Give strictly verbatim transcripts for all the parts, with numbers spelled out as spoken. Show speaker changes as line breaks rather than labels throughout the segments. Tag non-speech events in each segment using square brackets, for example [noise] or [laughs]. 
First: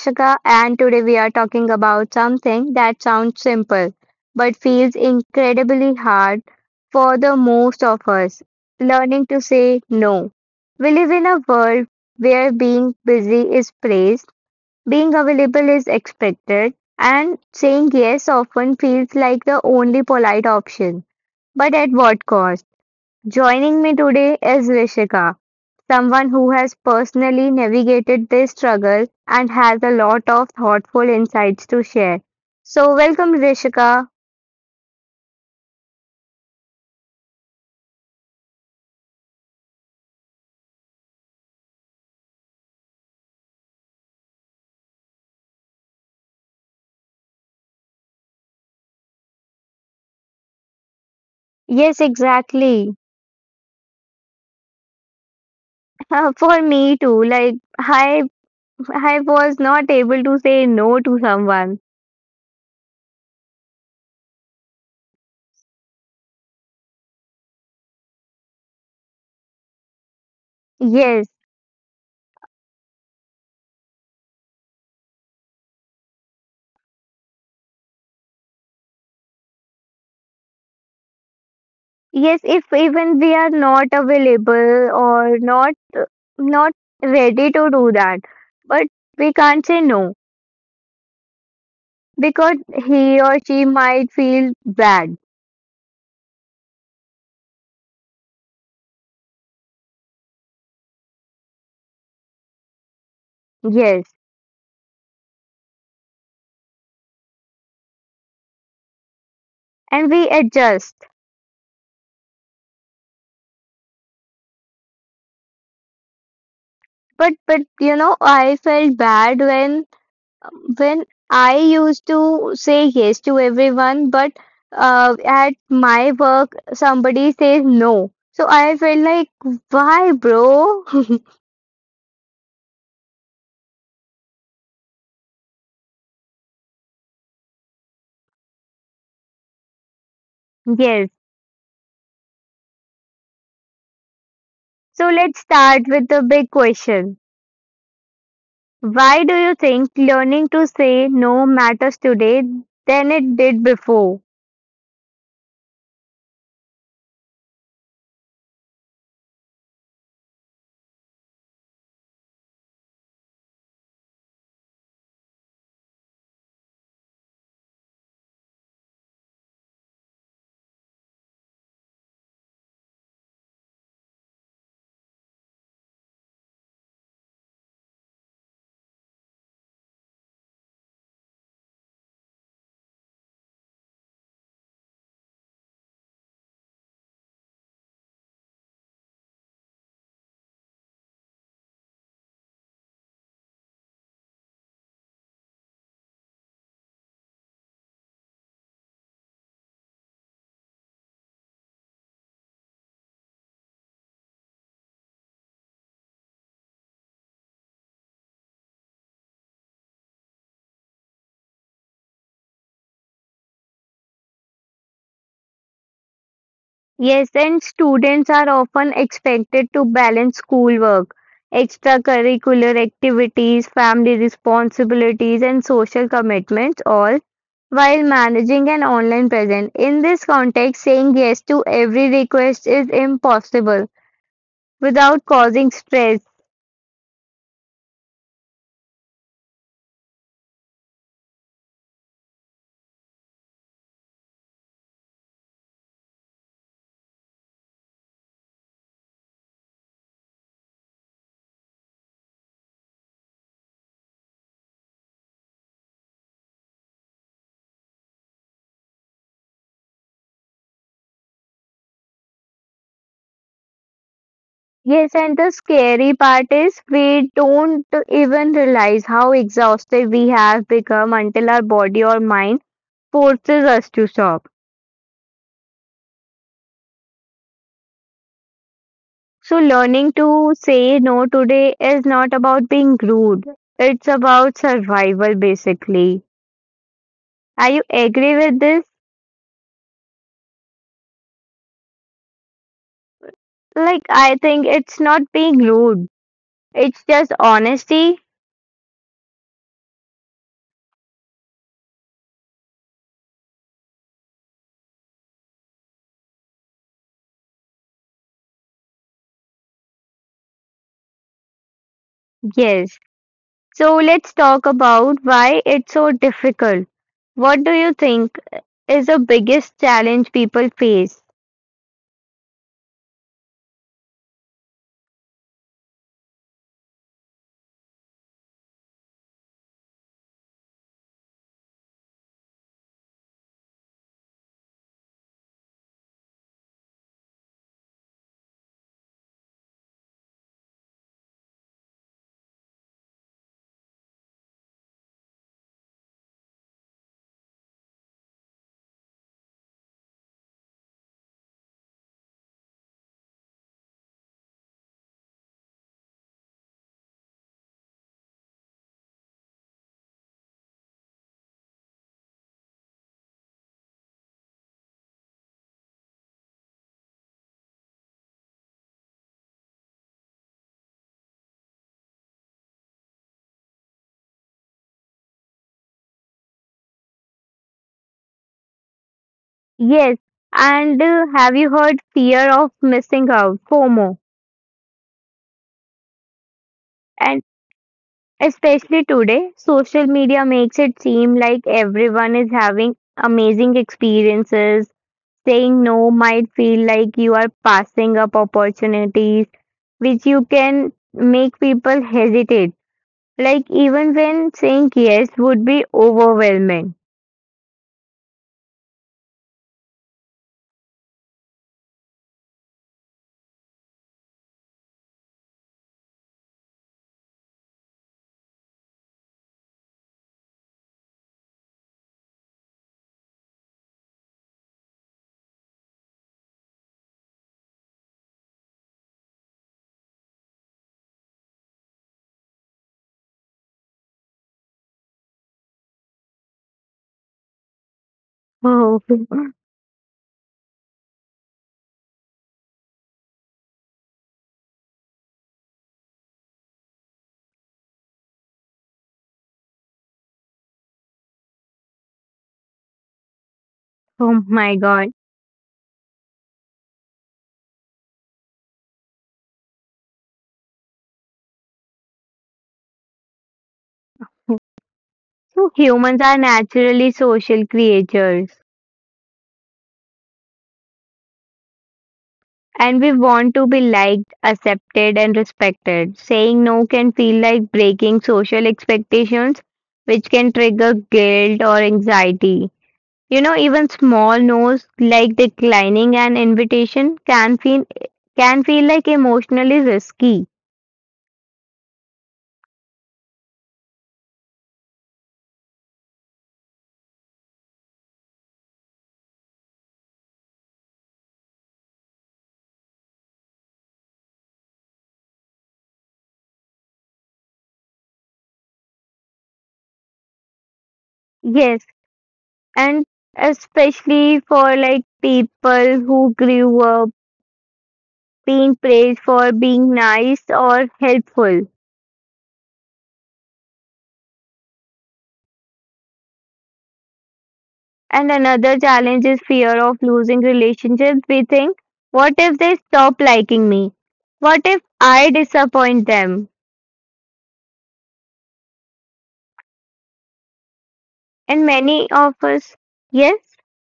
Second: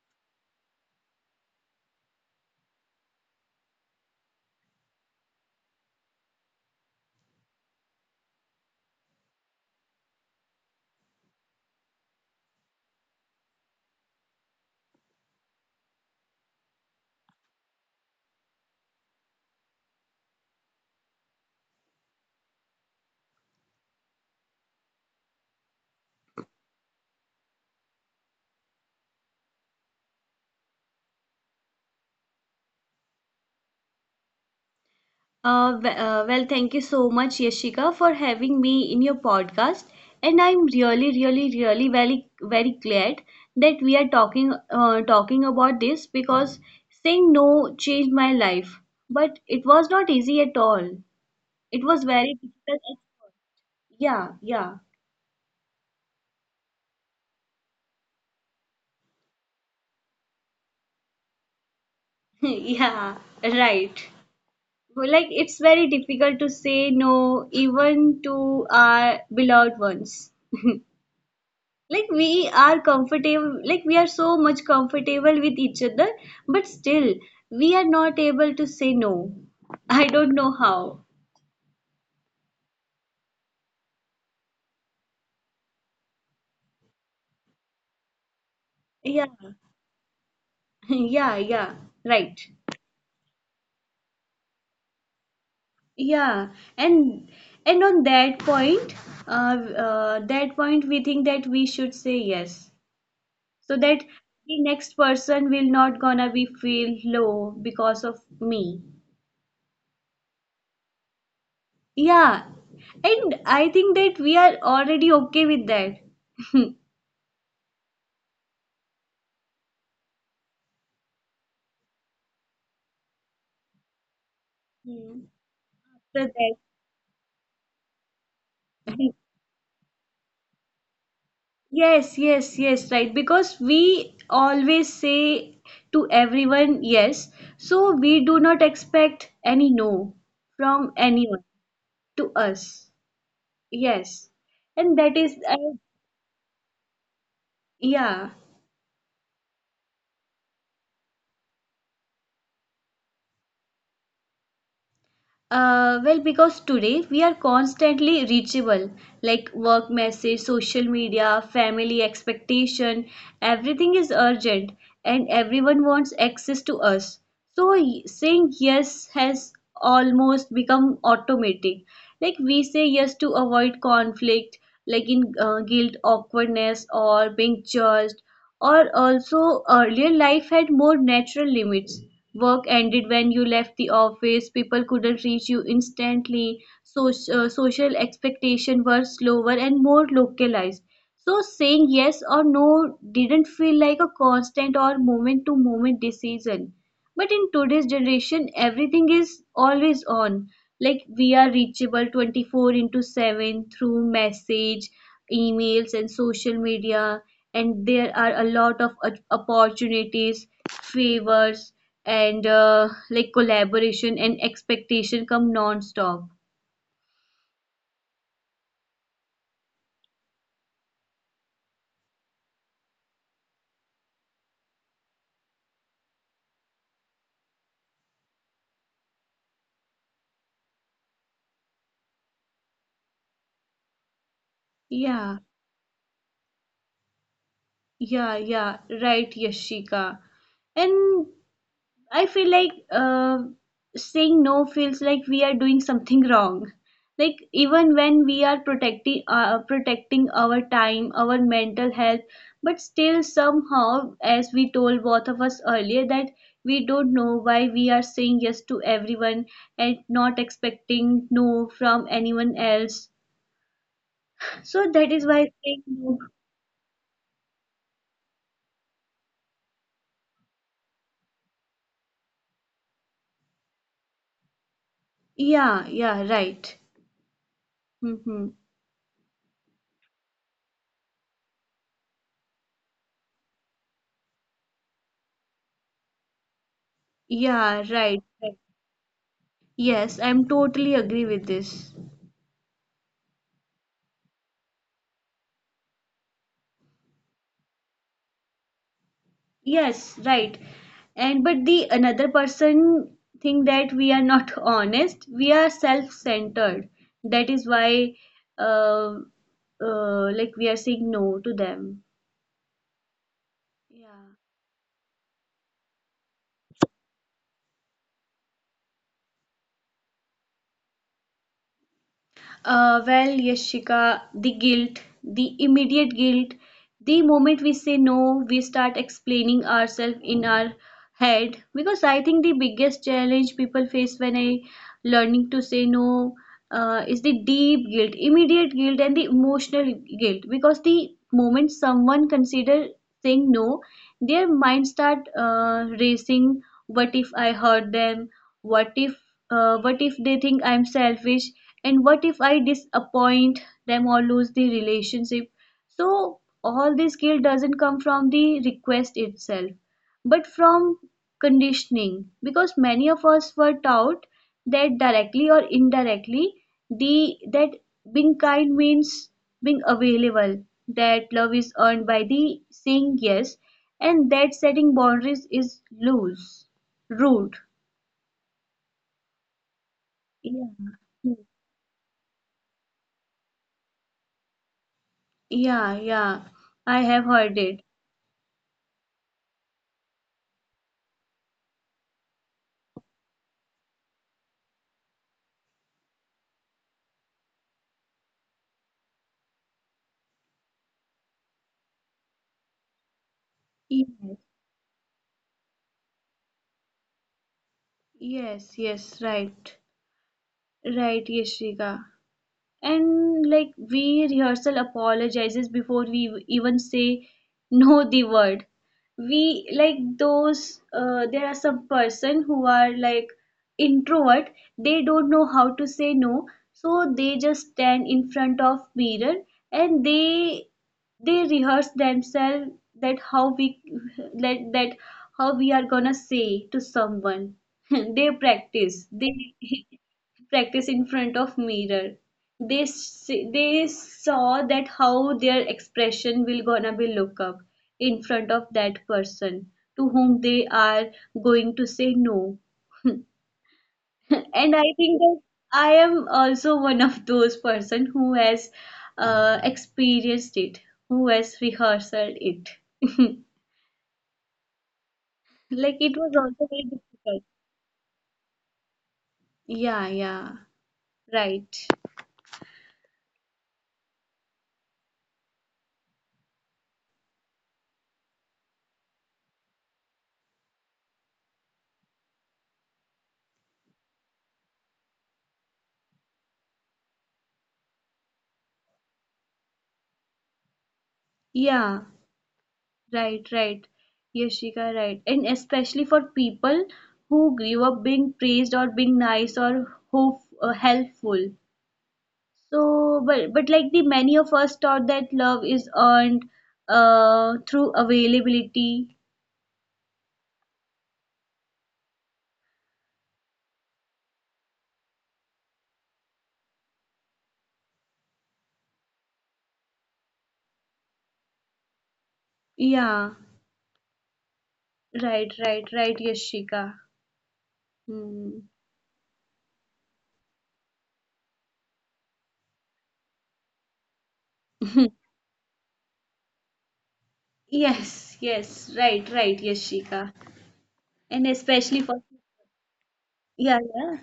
Yashika and today we are talking about something that sounds simple but feels incredibly hard for the most of us, learning to say no. We live in a world where being busy is praised, being available is expected, and saying yes often feels like the only polite option. But at what cost? Joining me today is Rishika. Someone who has personally navigated this struggle and has a lot of thoughtful insights to share. So, welcome, Rishika.
Uh, w- uh, well, thank you so much, Yashika, for having me in your podcast. And I'm really, really, really very, very glad that we are talking, uh, talking about this because saying no changed my life. But it was not easy at all. It was
Yes,
very difficult. At
exactly. [laughs]
Yeah, yeah,
Uh, For me too. Like I, I was not able to say no to someone.
[laughs] yeah, right. Well, Like it's very difficult to say no even to our beloved ones.
Yes,
Like we are comfortable, like we are so much comfortable with each other, but still we are not able to say no. [laughs] I don't know how.
yes. If even we are not available or not, not ready to do that, but
Yeah.
we can't say no
[laughs] Yeah, yeah, right.
because he or she might feel bad.
Yeah. And and on that point, uh, uh that point we think that we should say yes so that
Yes,
the next person will not gonna be feel low because of me.
and we adjust.
Yeah, and I think that we are already okay with that. [laughs]
But but you know, I felt bad when when I used to say yes to everyone, but
Mm.
uh, at
So
my
that
work somebody says no. So I felt like, why, bro? [laughs]
yes, yes, yes, right. Because we always say to everyone yes, so we do not expect any no from
Yes.
anyone to us. Yes, and that
So
is uh,
let's start with the big question.
yeah.
Why do you think learning to say no matters today than it did before?
Uh, well, because today we are constantly reachable, like work message, social media, family expectation, everything is urgent and everyone wants access to us. So y- saying yes has almost become automatic. Like we say yes to avoid conflict, like in uh, guilt, awkwardness, or being judged. Or also earlier life had more natural limits. Work ended when you left the office, people couldn't reach you instantly, so, uh, social expectations were slower and more localized. So saying yes or no didn't feel like a constant or moment to moment decision. But in today's generation, everything is always on. Like we are reachable twenty-four into seven through message, emails, and social media. And there are a lot of op- opportunities, favors, and uh, like collaboration and expectation come non-stop.
Yes, and students are often expected to balance schoolwork, extracurricular activities, family responsibilities, and social commitments, all while managing an online presence. In this context, saying yes to every request is impossible without
Yeah,
causing stress.
yeah, yeah, right, Yashika. And I feel like um saying no feels like we are doing something wrong. Like even when we are protecting uh, protecting our time, our mental health, but still somehow, as we told both of us earlier, that we don't know why we are saying yes to everyone and not expecting no from anyone else. So that is
Yes,
why
and the
saying no.
scary part is we don't even realize how exhausted we have become until our body or mind forces us to stop.
Yeah, yeah, right. Mm-hmm.
So, learning to say no today is not about being rude, it's about survival basically.
Yeah,
Are you
right,
agree
right.
with this?
Yes, I'm totally agree with this.
Like, I think it's not being rude, it's just honesty.
Yes, right. And but the another person think that we are not [laughs] honest, we are self-centered. That is why uh, uh, like we are saying no to them.
Yes. So,
Yeah.
let's talk about why it's so difficult. What do you think is the biggest challenge people face?
Uh, well, Yashika, the guilt, the immediate guilt, the moment we say no, we start explaining ourselves in our head, because I think the biggest challenge people face when I learning to say no uh, is the deep guilt, immediate guilt, and the emotional guilt, because the moment someone consider saying no, their mind start uh, racing. What if I hurt them? What if, uh, what if they think I'm selfish? And what if I disappoint them or lose the relationship? So all this guilt doesn't come from the request itself, but from conditioning, because many of us were taught that directly or indirectly, the that being kind means being available, that love is earned by the saying yes, and that setting boundaries is loose rude.
Yes.
Yeah.
And
Mm.
uh, have you heard fear of missing out, FOMO?
Yeah, yeah. I have heard
And
it.
especially today, social media makes it seem like everyone is having amazing experiences. Saying no might feel like you are passing up opportunities, which you can make people hesitate. Like,
Yes,
even when saying yes would be overwhelming.
yes, yes, right. Right, Yashika. And like we rehearsal apologizes before we even say no the word. We like those, uh, there are some person who are like introvert, they don't know how to say no, so they just stand in front of mirror and they they rehearse themselves that how we that, that how we are gonna say to someone. [laughs] They practice,
Oh,
they [laughs] practice in front of mirror. They see, they saw that how their expression will gonna be look up in front of that person to whom they are going to say no.
[laughs] oh
And I
my
think
god.
that I am also one of those person who has uh, experienced it, who has rehearsed it. [laughs] Like
So,
it was
humans are
also very
naturally
difficult.
social creatures.
Yeah, yeah, right.
And we want to be liked, accepted, and respected. Saying no can feel like breaking social expectations, which can trigger guilt or anxiety. You know, even small no's like declining an invitation can feel can feel like emotionally risky.
Yeah. Right, right, Yashika, right. And especially for people who grew up being praised or being nice or hope, uh, helpful. So, but but like the many of us thought that love is earned uh, through availability.
Yes, and especially for like people who grew up being praised for being nice or helpful.
Yeah, right, right, right, Yashika.
And
Hmm.
another challenge is fear of losing relationships. We think, what if they stop liking me? What if
[laughs]
I disappoint them?
Yes, yes, right, right, Yashika. And
And
especially for
many of us, yes,
yeah, yeah.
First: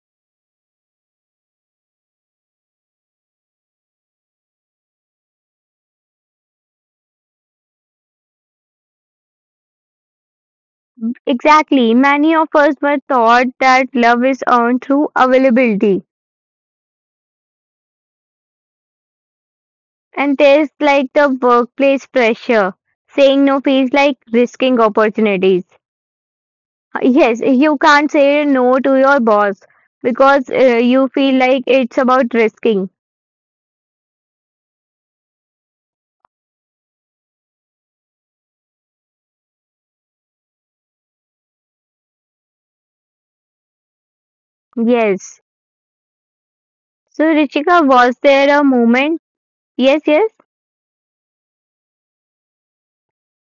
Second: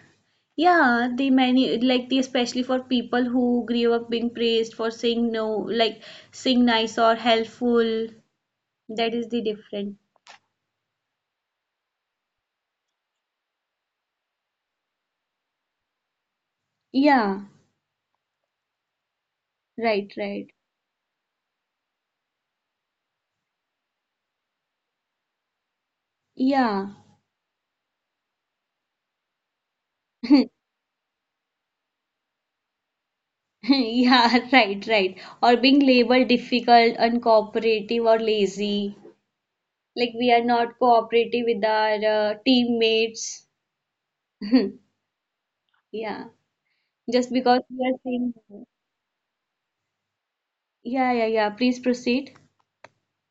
Yeah, the many like the especially for people who grew up being praised for saying no, like saying nice or helpful. That is the different.
exactly, many of us were taught that love is earned through availability.
Yeah, right,
And
right.
there's like the workplace pressure. Saying no feels like risking opportunities.
Yeah.
Yes, you can't say no to your boss because uh,
[laughs]
you feel like it's about risking.
Yeah, right, right. Or being labeled difficult, uncooperative, or lazy. Like we are not cooperative with our uh, teammates. [laughs]
Yes.
Yeah.
So
Just because
Richika,
we are
was
saying
there a
no.
moment? Yes, yes.
Yeah, yeah, yeah. Please proceed.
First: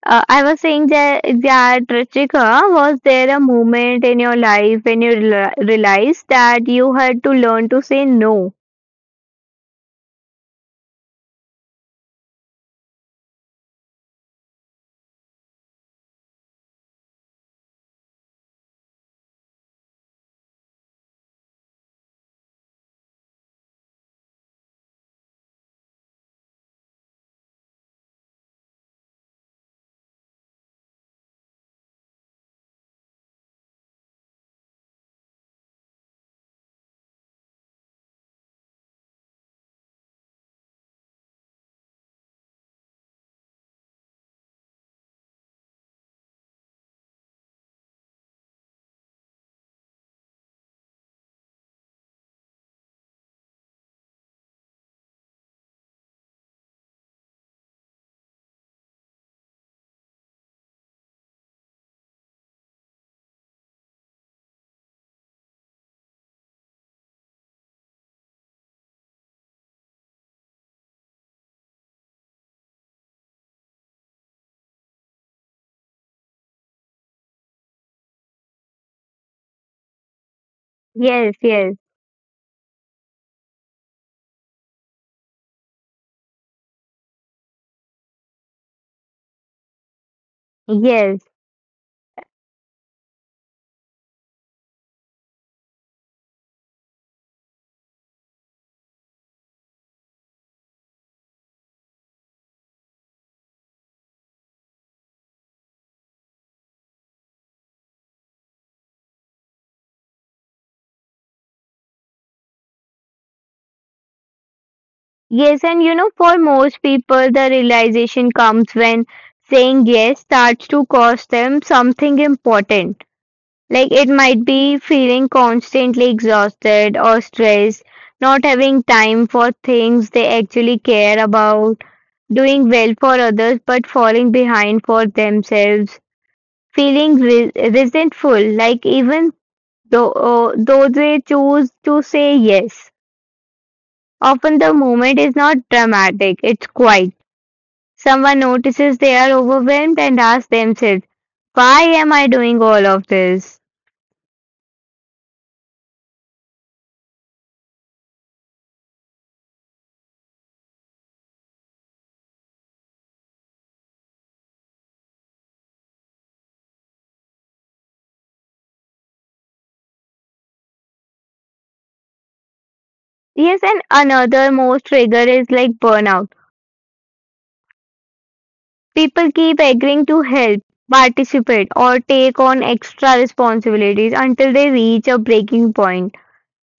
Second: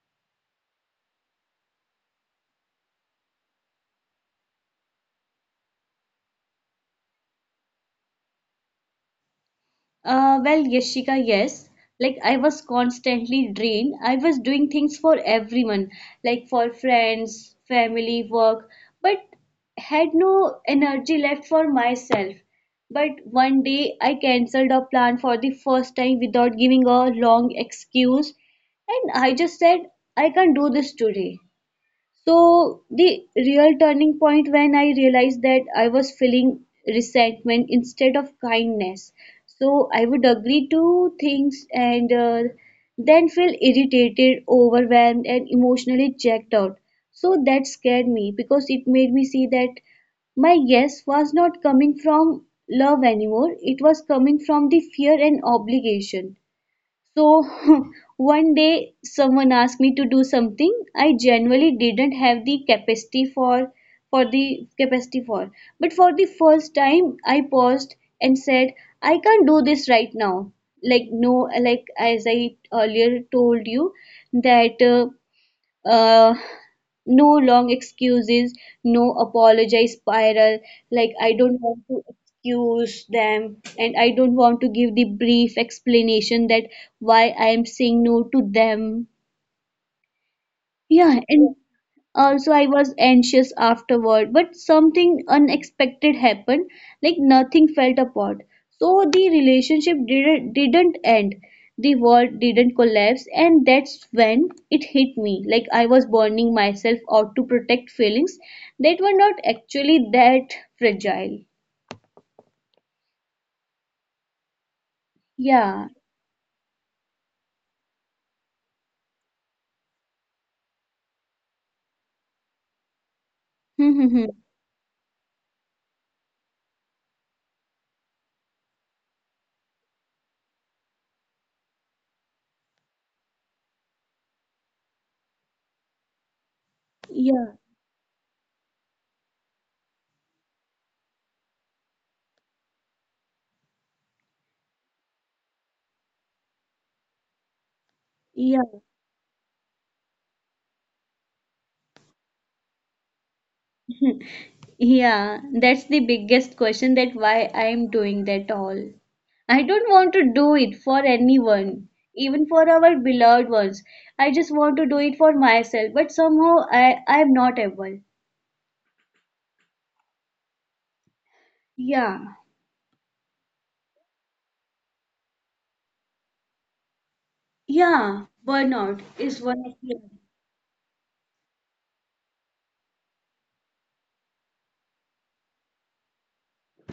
Uh, I was saying that, that Richika, was there a moment in your life when you rela- realized that you had to learn to say no?
Uh, well, Yashika, yes. Like I was constantly drained. I was doing things for everyone, like for friends, family, work, but had no energy left for myself. But one day I cancelled a plan for the first time without giving a long excuse, and I just said, I can't do this today. So the real turning point when I realized that I was feeling resentment instead of kindness. So I would agree to things and uh, then feel irritated, overwhelmed, and emotionally checked out. So that scared me because it made me see that my yes was not coming from love anymore, it was coming from the fear and obligation. So [laughs] one day someone asked me to do something I generally didn't have the capacity for for the capacity for. But for the first time I paused and said, I can't do this right now. Like no, like as I earlier told you that uh, uh, no long excuses, no apologize
Yes,
spiral.
yes,
Like, I don't want to excuse them, and I don't want to give the brief explanation that why I am saying no to them.
yes,
Yeah, and also, I was anxious afterward, but something unexpected happened, like nothing felt apart. So the relationship didn't didn't end. The world didn't collapse, and that's when it hit me. Like I was burning myself out to protect feelings that were not actually that fragile.
yes. And you know,
Yeah.
for most people, the realization comes when saying yes starts to cost them something important. Like it might
[laughs]
be feeling constantly exhausted or stressed, not having time for things they actually care about, doing well for others but falling behind for themselves, feeling re-
Yeah.
resentful, like even though, uh, though they choose to say yes. Often the moment is not dramatic, it's quiet. Someone
Yeah.
notices they are overwhelmed and asks themselves, why am I doing all of this?
Yeah, that's the biggest question that why I am doing that all. I don't want to do it for anyone, even for our beloved ones. I just want to do it for myself, but somehow I, I am not able. Yeah,
Yes, and another most trigger is like burnout.
yeah, burnout is
People
one of
keep
the.
agreeing to help, participate, or take on extra responsibilities until they reach a breaking point.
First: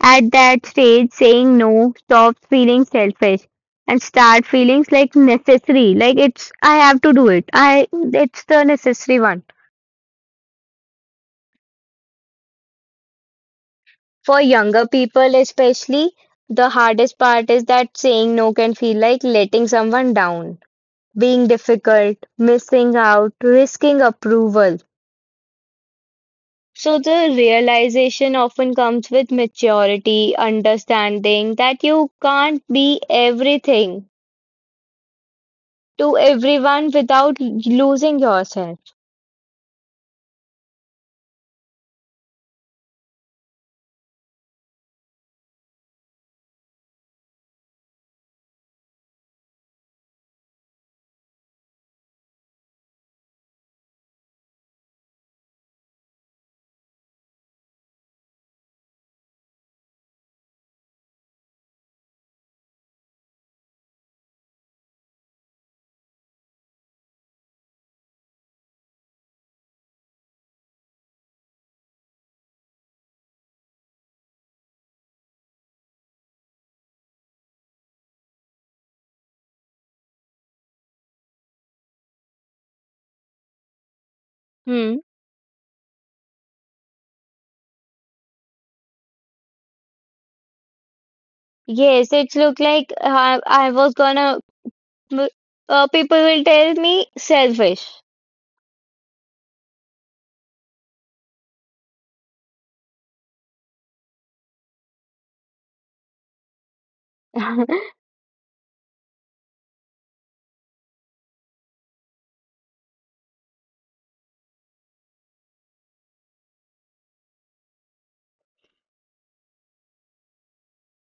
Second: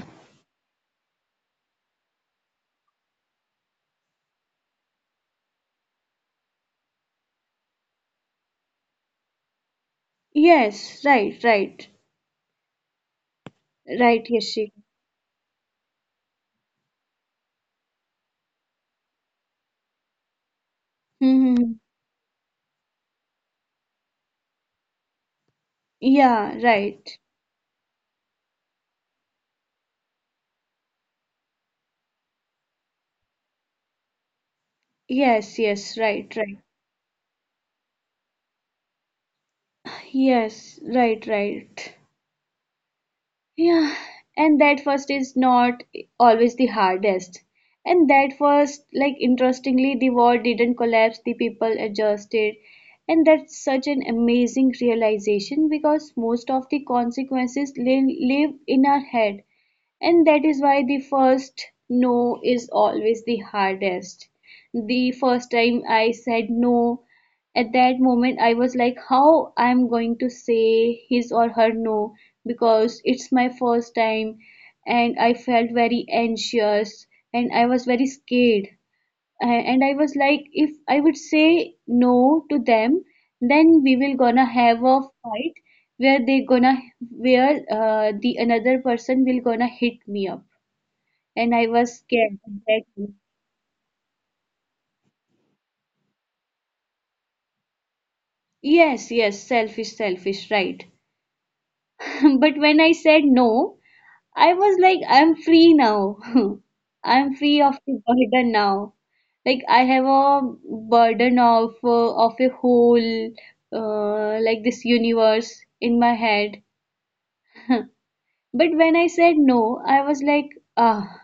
At that stage, saying no stops feeling selfish and start feelings like necessary. Like it's I have to do it. I it's the necessary one.
Yes, right, right, right,
For
Yashik.
younger people especially, the hardest part is that saying no can feel like letting someone down. Being
Mm-hmm.
difficult, missing out, risking approval.
Yeah,
So,
right.
the realization often comes with maturity, understanding that you can't be everything
Yes, yes,
to
right, right.
everyone without losing yourself.
Yes, right, right. Yeah, and that first is not always the hardest. And that first, like interestingly, the wall didn't collapse, the people adjusted. And that's such an amazing realization because most of the consequences li- live in our head. And that is why the first no is always the hardest. The first time I said no, at that moment I was like how I'm going to say his or her no, because it's my first time, and I felt very anxious, and I was very scared. A- And I was like if I would say no to them, then we will gonna have a
Hmm.
fight where they gonna where uh, the another person will gonna hit me up, and I was
Yes,
scared
it
at
looked
that
like
moment.
I, I was gonna. Uh, people will tell me selfish. [laughs]
Yes, yes, selfish, selfish, right. [laughs] But when I said no, I was like, I'm free now. [laughs] I'm free of the burden now. Like I have a burden of uh, of a whole uh, like this universe in my head. [laughs] But when I said no, I was like, ah,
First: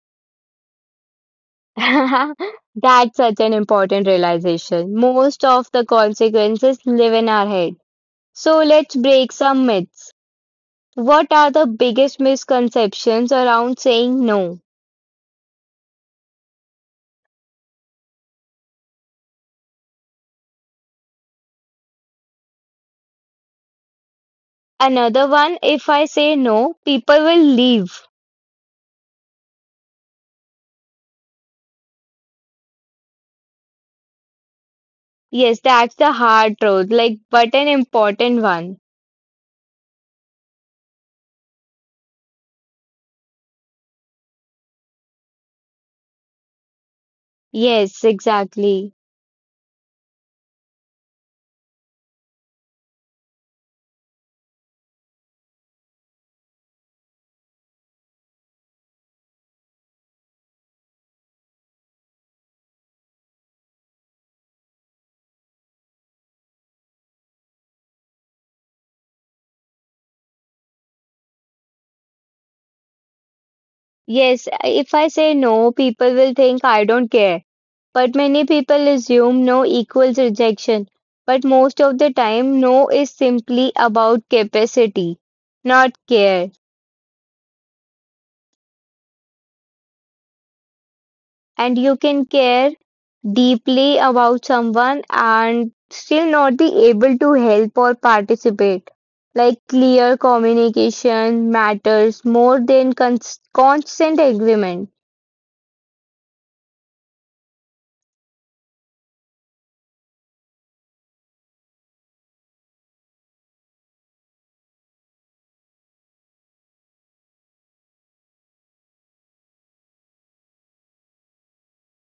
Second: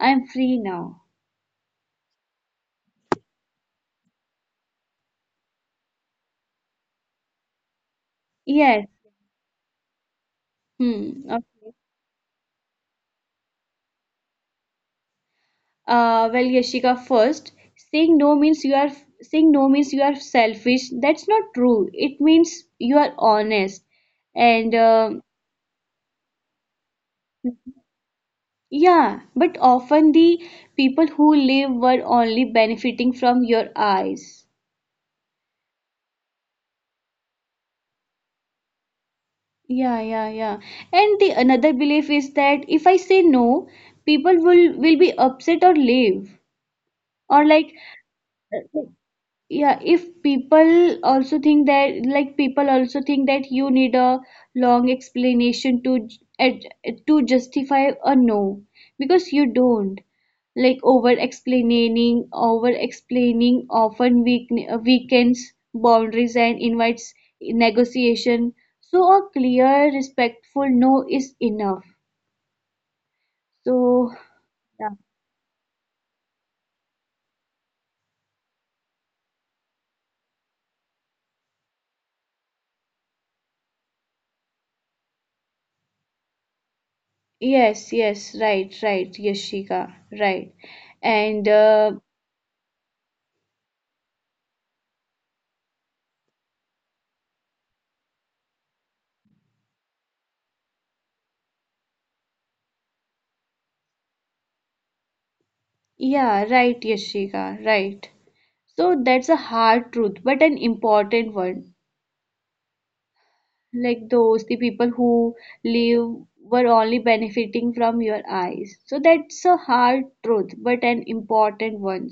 I'm free now.
That's such an important realization. Most of the consequences live in our head. So
Yes.
let's break some myths. What
Hmm.
are the
Okay.
biggest misconceptions around saying no?
Uh, well, Yashika, first, saying no means you are saying no means you are selfish. That's not true. It means you are honest and uh,
Another one, if I say no, people will leave.
yeah, but often the people who live were only benefiting from your eyes.
Yes, that's the hard truth, like, but an important one.
Yeah, yeah, yeah. And the another belief is that if I say no, people will will be upset or leave. Or like
Yes,
uh,
exactly.
yeah, if people also think that, like people also think that you need a long explanation to j- ad- to justify a no, because you don't, like over explaining over explaining often weak, weakens boundaries and invites negotiation, so a clear respectful no is enough, so
Yes,
yeah.
if I say no, people will think I don't care. But many people assume no equals rejection. But most of the time, no is simply about capacity, not care.
Yes, yes, right, right, Yashika, right. And
And
uh,
you can care deeply about someone and still not be able to help or participate. Like clear communication matters more than cons constant agreement.
yeah, right, Yashika, right. So that's a hard truth, but an important one. Like those, the people who live were only benefiting from your eyes. So that's a hard truth, but an important one.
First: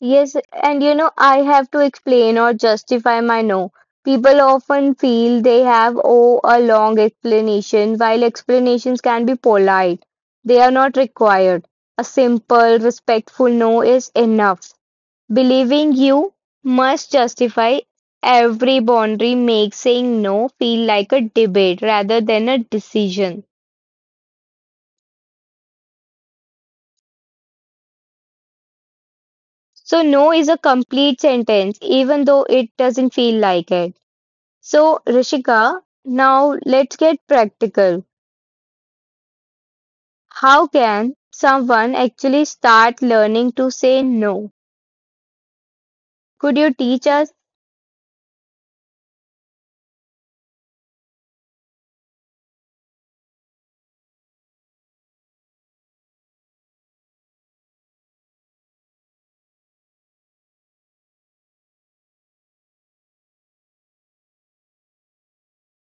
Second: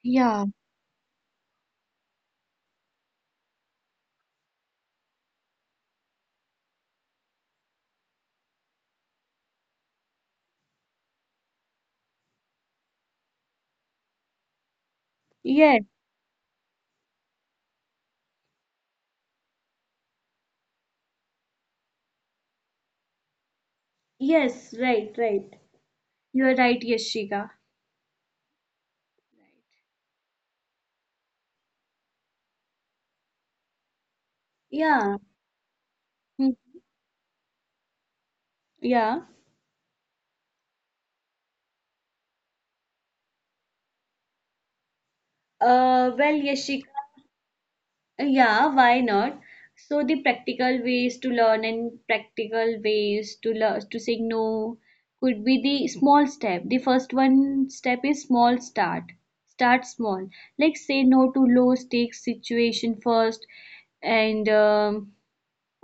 Yes,
Yeah,
and you know, I have to explain or justify my no. People often feel they have oh a long explanation, while explanations can be polite. They are not required. A simple, respectful no is enough.
yes,
Believing you must justify every boundary makes saying no feel like a debate rather than a decision.
yes, right, right. You're right, Yashika.
So, no is a complete sentence, even though it doesn't feel like it. So,
Yeah.
Rishika,
Hmm.
now let's get practical.
Yeah.
How can someone actually start learning to say no?
Uh, well,
Could you
Yashika.
teach us?
Yeah, why not? So the practical ways to learn and practical ways to learn to say no could be the small step. The first one step is small start. Start small. Like say no to low stakes situation first, and um,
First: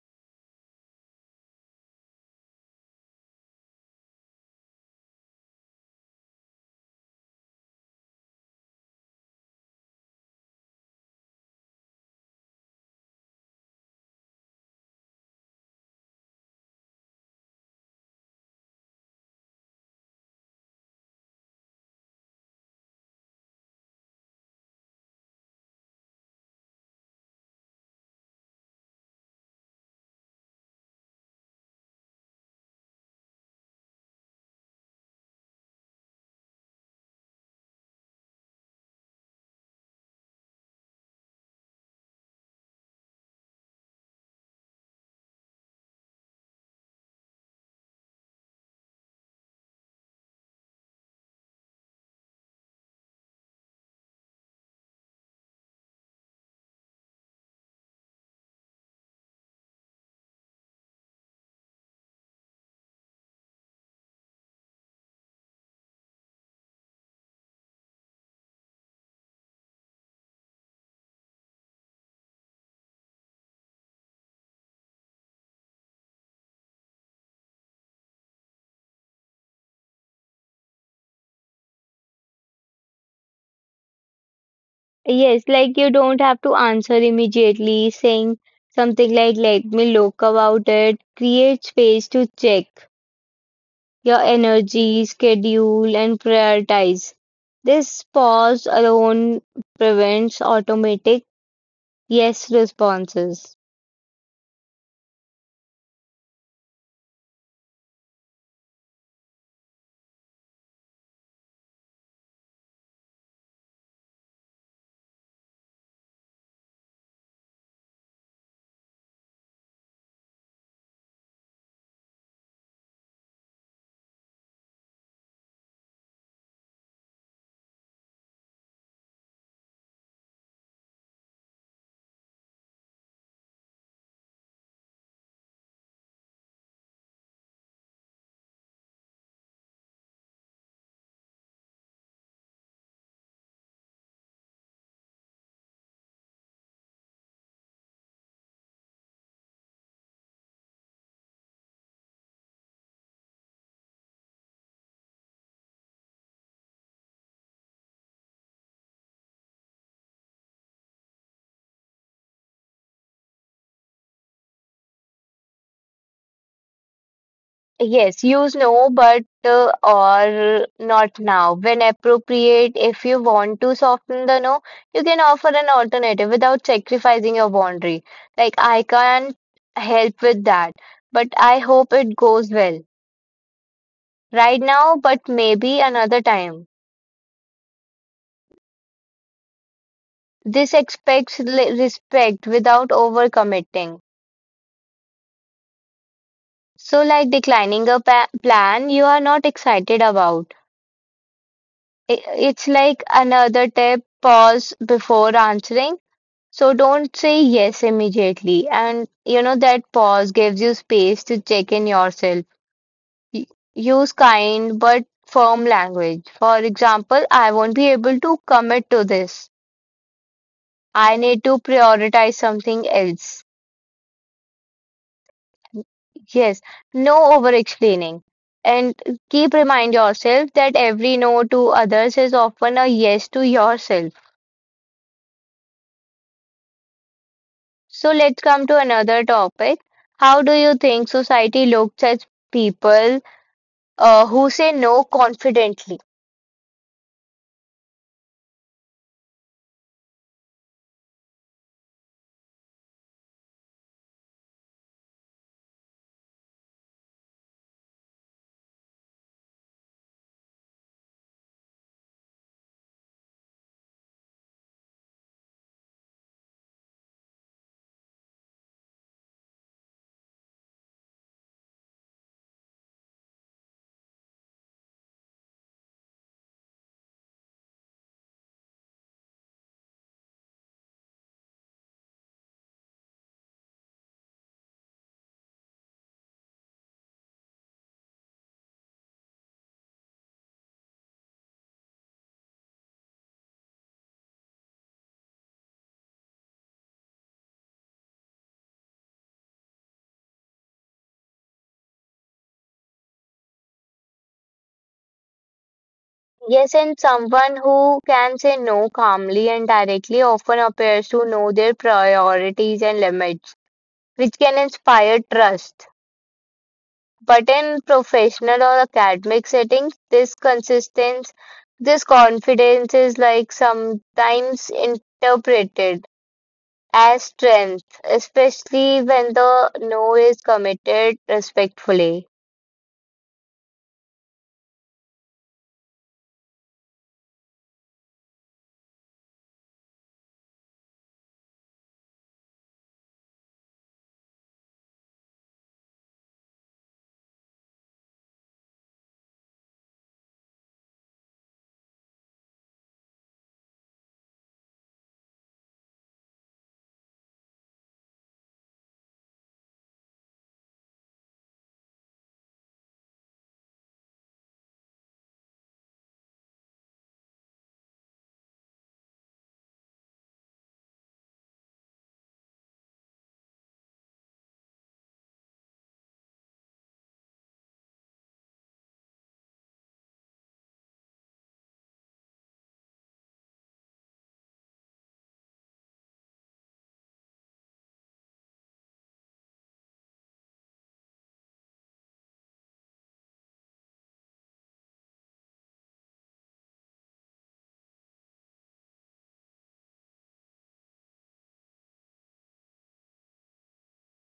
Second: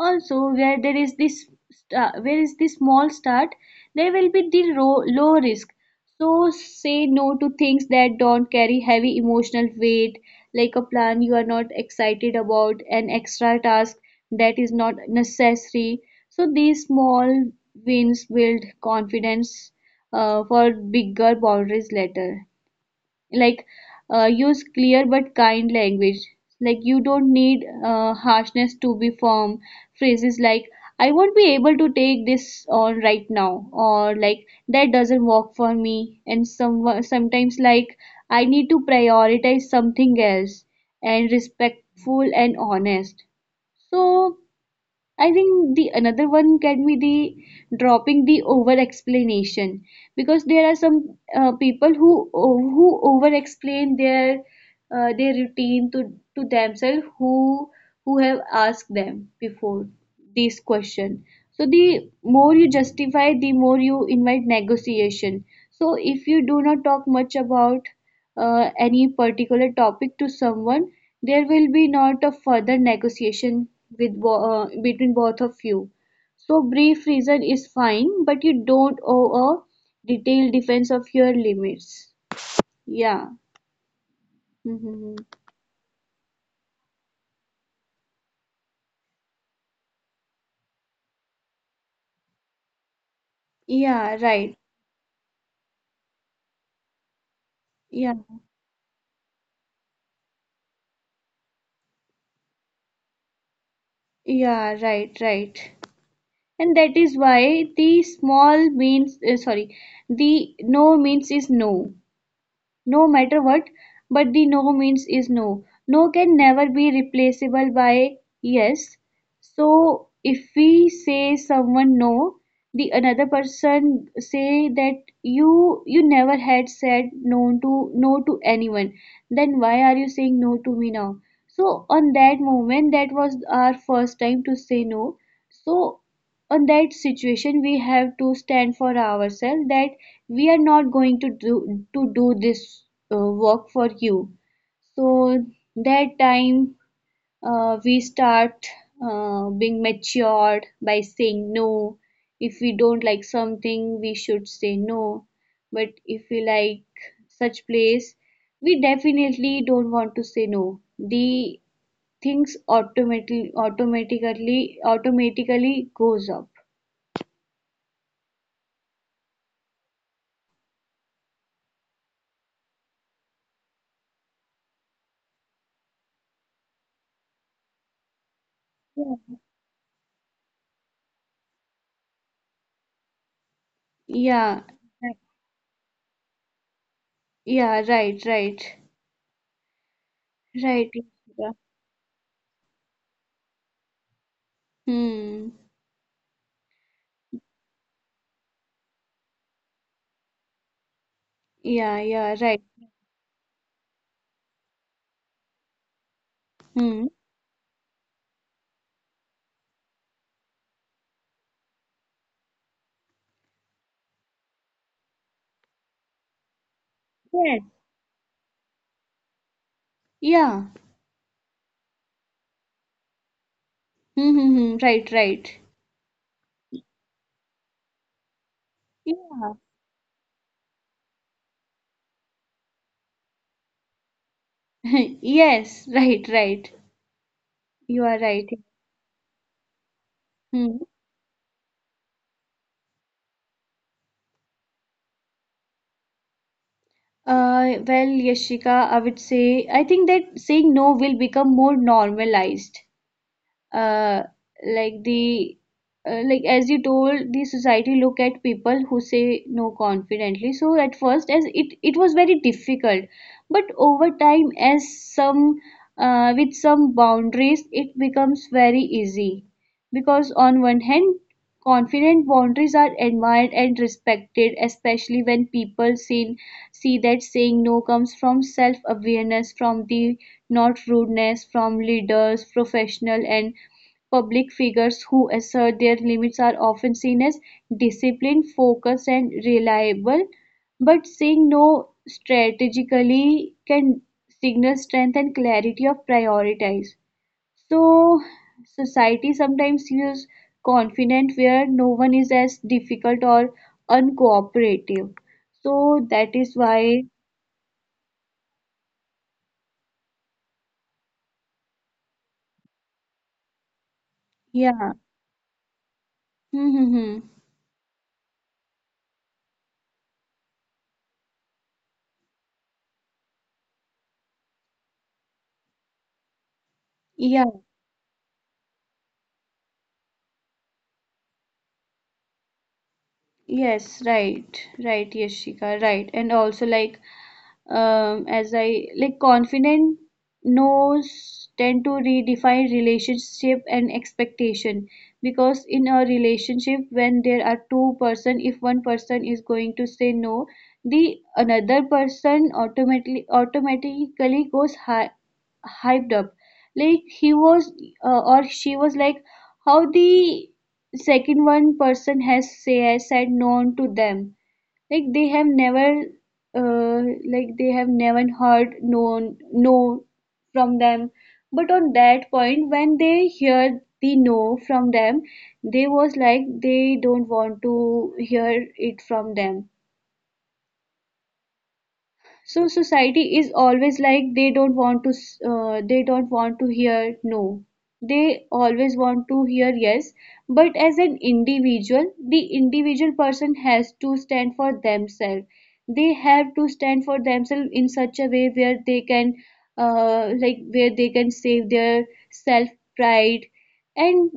also, where there is this sta- where is this small start, there will be the ro- low risk. So say no to things that don't carry heavy emotional weight, like a plan you are not excited about, an extra task that is not necessary. So these small wins build confidence uh, for bigger boundaries later, like uh, use clear but kind language. Like you don't need uh, harshness to be firm. Phrases like I won't be able to take this on right now, or like that doesn't work for me, and some sometimes like I need to prioritize something else, and respectful and honest. So I think the another one can be the dropping the over explanation, because there are some uh, people who who over explain their uh, their routine to to themselves who who have asked them before this question. So the more you justify, the more you invite negotiation. So if you do not talk much about uh, any particular topic to someone, there will be not a further negotiation with bo- uh, between both of you. So brief reason is fine, but you don't owe a detailed defense of your limits. Yeah. Hmm.
Yes, like you don't have to answer immediately, saying something like, let me look about it. Create space to check
Yeah,
your
right.
energy, schedule, and prioritize. This
Yeah.
pause alone prevents automatic yes responses.
Yeah, right, right. And that is why the small means, uh, sorry, the no means is no. No matter what, but the no means is no. No can never be replaceable by yes. So if we say someone no, the another person say that you you never had said no to no to anyone, then why are you saying no to me now? So on that moment, that was our first time to say no. So on that situation, we have to stand for ourselves that we are not going to do to do this uh, work for you. So that time uh, we start uh, being matured by saying no. If we don't like something we should say no, but if we like such place we definitely don't want to say no. The things automatically automatically automatically goes up.
Yes, use no but uh, or not now. When appropriate, if you want to soften the no, you can offer an alternative without sacrificing your boundary. Like, I can't help with that, but I hope it goes well.
Yeah,
Right now,
yeah,
but maybe another time.
yeah, right, right.
This
Right.
expects
Yeah.
li- respect without overcommitting.
Hmm.
So, like declining a pa plan you are not excited about.
Yeah,
I-
yeah, right.
It's like another tip, pause before answering. So
Hmm.
don't say yes immediately. And you know that pause gives you space to check in yourself. Y- Use kind but firm language. For example, I
Yes.
won't be able to commit to this.
Yeah.
I need to prioritize something else.
Hmm, hmm, hmm. Right, right.
Yes, no over explaining. And
Yeah.
keep remind yourself that every no to others is often a yes to yourself.
[laughs] Yes, right, right. You
So
are
let's
right.
come to another topic. How do you
Hmm.
think society looks at people uh, who say no confidently.
Uh, well, Yashika, I would say I think that saying no will become more normalized. uh, like the uh, like as you told, the society look at people who say no confidently. So at first, as it it was very difficult, but over time, as some uh, with some boundaries it becomes very easy, because on one hand confident boundaries are admired and respected, especially when people see see that saying no comes from self awareness, from the not rudeness. From leaders, professional and public figures who assert their limits are often seen as disciplined, focused, and reliable. But saying no strategically can signal strength and clarity of priorities. So, society sometimes feels confident where no one is, as difficult or uncooperative. So, that is
Yes, and
why,
someone who can say no calmly and directly often appears to know their priorities and limits, which can
yeah.
inspire trust.
Hmm, hmm, hmm.
But in professional or academic settings, this consistency, this confidence is like sometimes interpreted as
Yeah.
strength, especially when the no is committed respectfully.
Yes, right, right, Yashika, right. And also like, um, as I like confident knows tend to redefine relationship and expectation, because in a relationship, when there are two person, if one person is going to say no, the another person automatically automatically goes high, hyped up. Like he was uh, or she was like, how the second one person has say has said known to them. Like they have never uh, like they have never heard known no from them. But on that point when they hear the no from them, they was like they don't want to hear it from them. So society is always like, they don't want to s- uh, they don't want to hear no, they always want to hear yes. But as an individual, the individual person has to stand for themselves. They have to stand for themselves in such a way where they can uh, like where they can save their self pride. And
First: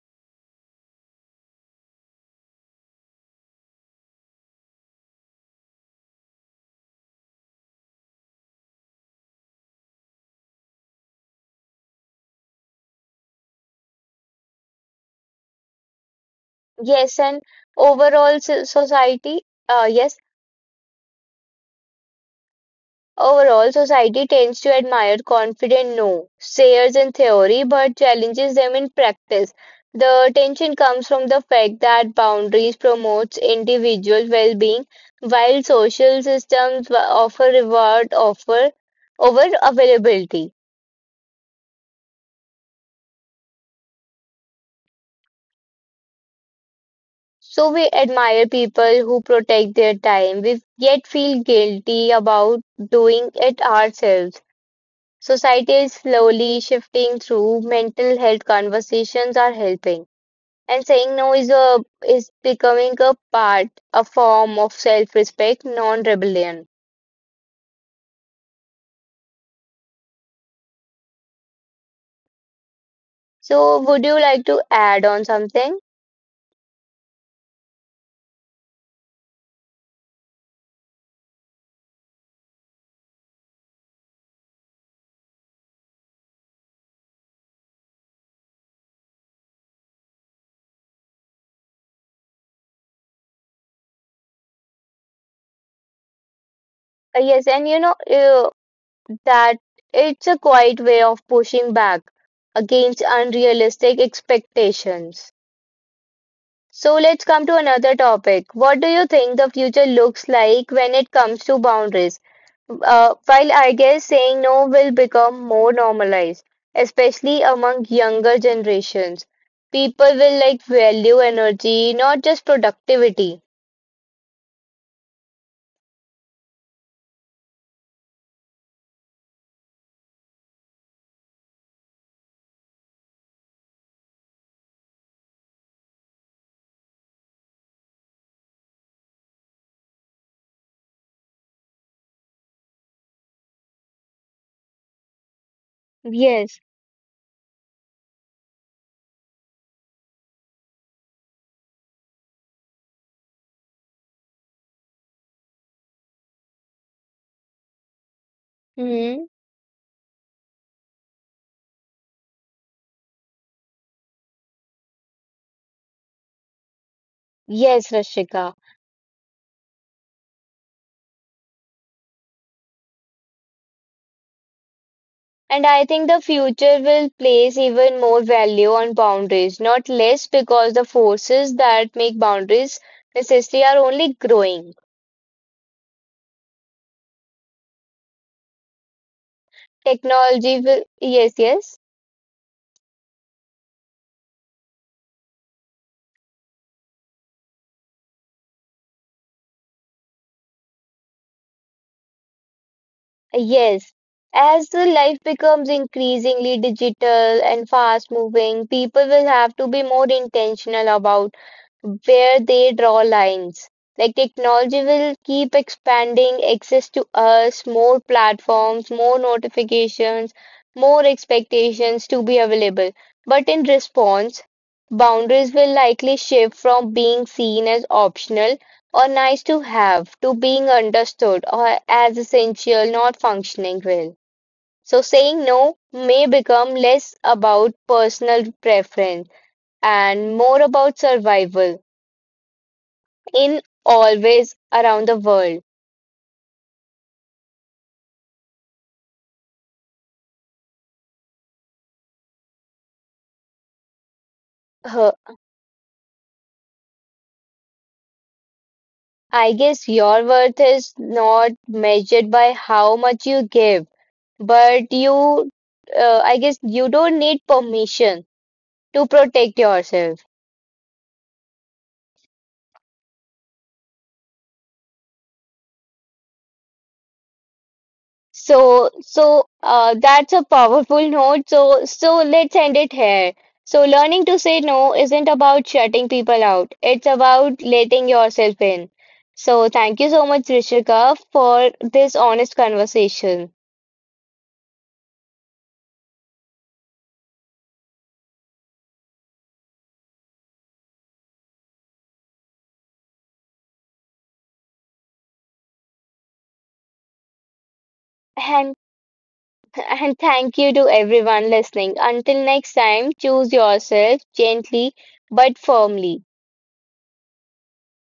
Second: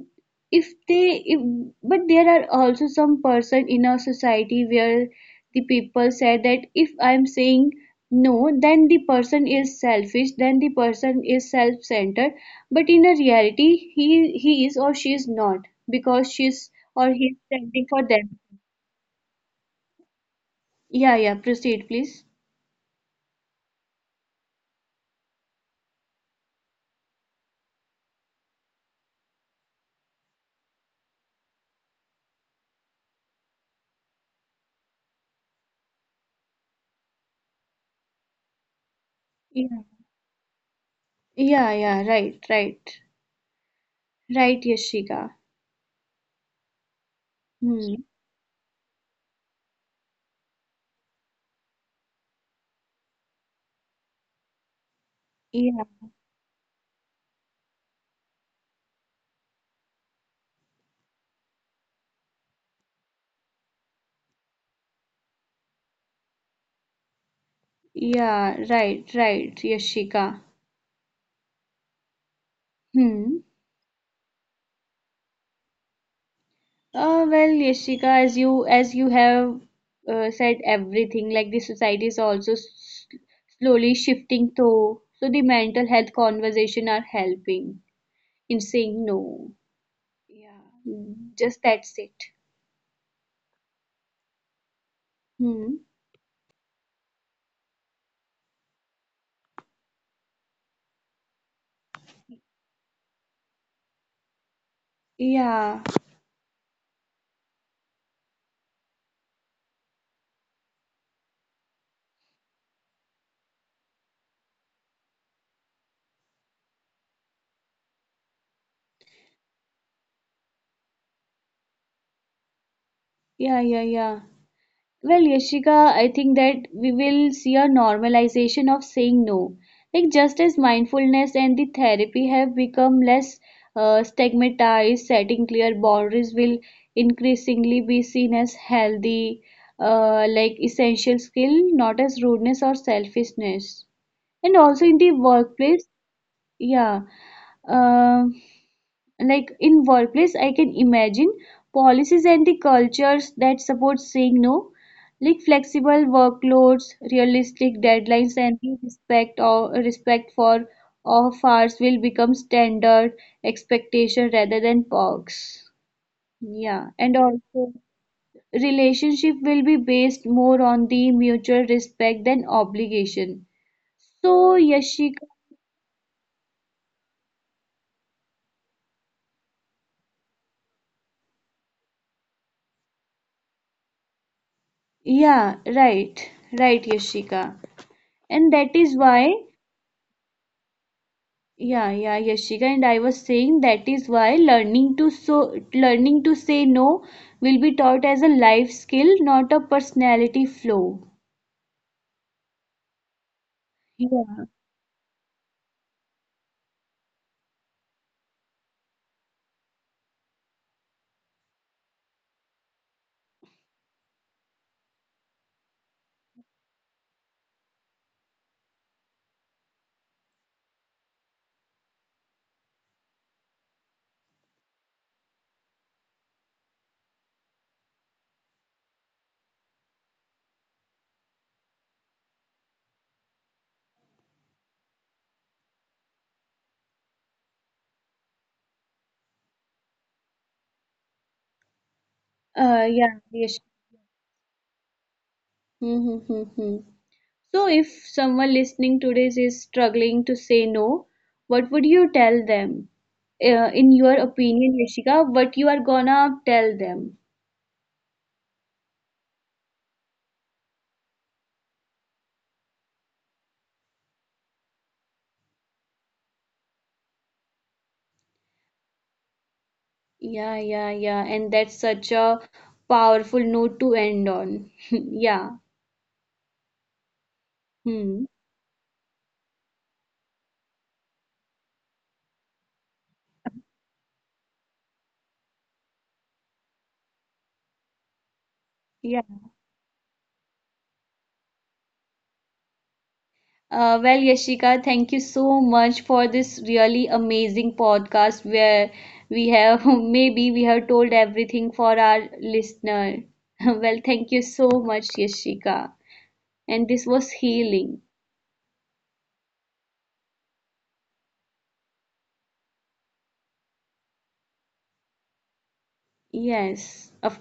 if they if, but there are also some person in our society where the people said that if I'm saying no, then the person is selfish, then the person is self-centered. But in a reality, he he is or she is not, because she's or
Yes,
he's
and
standing for
overall
them.
so- society, uh, yes.
Yeah, yeah, proceed, please.
Overall, society tends to admire confident no-sayers in theory, but challenges them in practice. The tension comes from the fact that boundaries promotes individual well-being, while social systems offer reward offer over
Yeah,
availability.
yeah, yeah, right, right, right, Yashika.
So we
Hmm.
admire people who protect their time, we yet feel guilty about doing it ourselves. Society
Yeah,
is slowly shifting through mental health conversations are helping. And saying no is a is becoming a part, a form of self-respect, non-rebellion.
yeah, right, right, Yashika. Hmm.
So, would you like to add on something?
Uh, well, Yashika, as you as you have uh, said everything, like the society is also s- slowly shifting though. So the mental health conversation are helping in saying no. Yeah, mm, just that's it. Hmm.
Uh, yes, and you know uh, that it's a quiet way of pushing back against unrealistic expectations.
Yeah,
So, let's come to another topic. What do you think the future looks like when it comes to boundaries? Uh, while I guess saying no will become more normalized, especially among younger generations. People will like value energy, not just productivity.
yeah, yeah, yeah. Well, Yashika, I think that we will see a normalization of saying no. Like just as mindfulness and the therapy have become less uh, stigmatized, setting clear boundaries will increasingly be seen as healthy, uh, like essential skill, not as rudeness or selfishness. And also in the workplace,
Yes.
yeah, uh, like in workplace I can imagine policies and the cultures that support saying no, like flexible workloads, realistic deadlines,
Hmm.
and the respect or respect for off hours will become standard expectation rather than perks. Yeah, and
Yes,
also
Rashika.
relationship will be based more on the mutual respect than obligation. So,
And I
Yashika,
think the future will place even more value on boundaries, not less because the forces that make boundaries necessary are only growing.
yeah, right, right, Yashika. And that is why,
Technology will, yes, yes.
yeah, yeah, Yashika, and I was saying that is why learning to so learning to say no will be taught as a life skill, not a personality flaw.
Yes, as the
Yeah.
life becomes increasingly digital and fast moving, people will have to be more intentional about where they draw lines. Like technology will keep expanding access to us, more platforms, more notifications, more expectations to be available. But in response, boundaries will likely shift from being seen as optional or nice to have to being understood or as essential, not functioning well. So saying no may become less about personal preference and more about survival
Uh,
in
yeah, Yashika.
always around the world.
Mm-hmm. So if someone listening today is struggling to say no, what would you tell them? Uh, in your
Huh,
opinion, Yashika, what you are gonna tell them?
I guess your worth is not measured by how much you give, but you, uh, I guess you don't need permission to protect yourself.
Yeah, yeah, yeah. And that's such a powerful note to end on. [laughs] Yeah.
So,
Hmm.
so uh, that's a powerful note. So, so let's end it here. So, learning to say no isn't about shutting people out. It's about letting yourself in. So,
Yeah.
thank you so much, Rishika, for this honest conversation.
Uh, well, Yashika, thank you so much for this really amazing podcast where we have [laughs] maybe we have told everything for our listener. [laughs] Well, thank you so much, Yashika. And this was healing.
And And thank you to everyone listening. Until next time, choose yourself gently but firmly.
Yes, of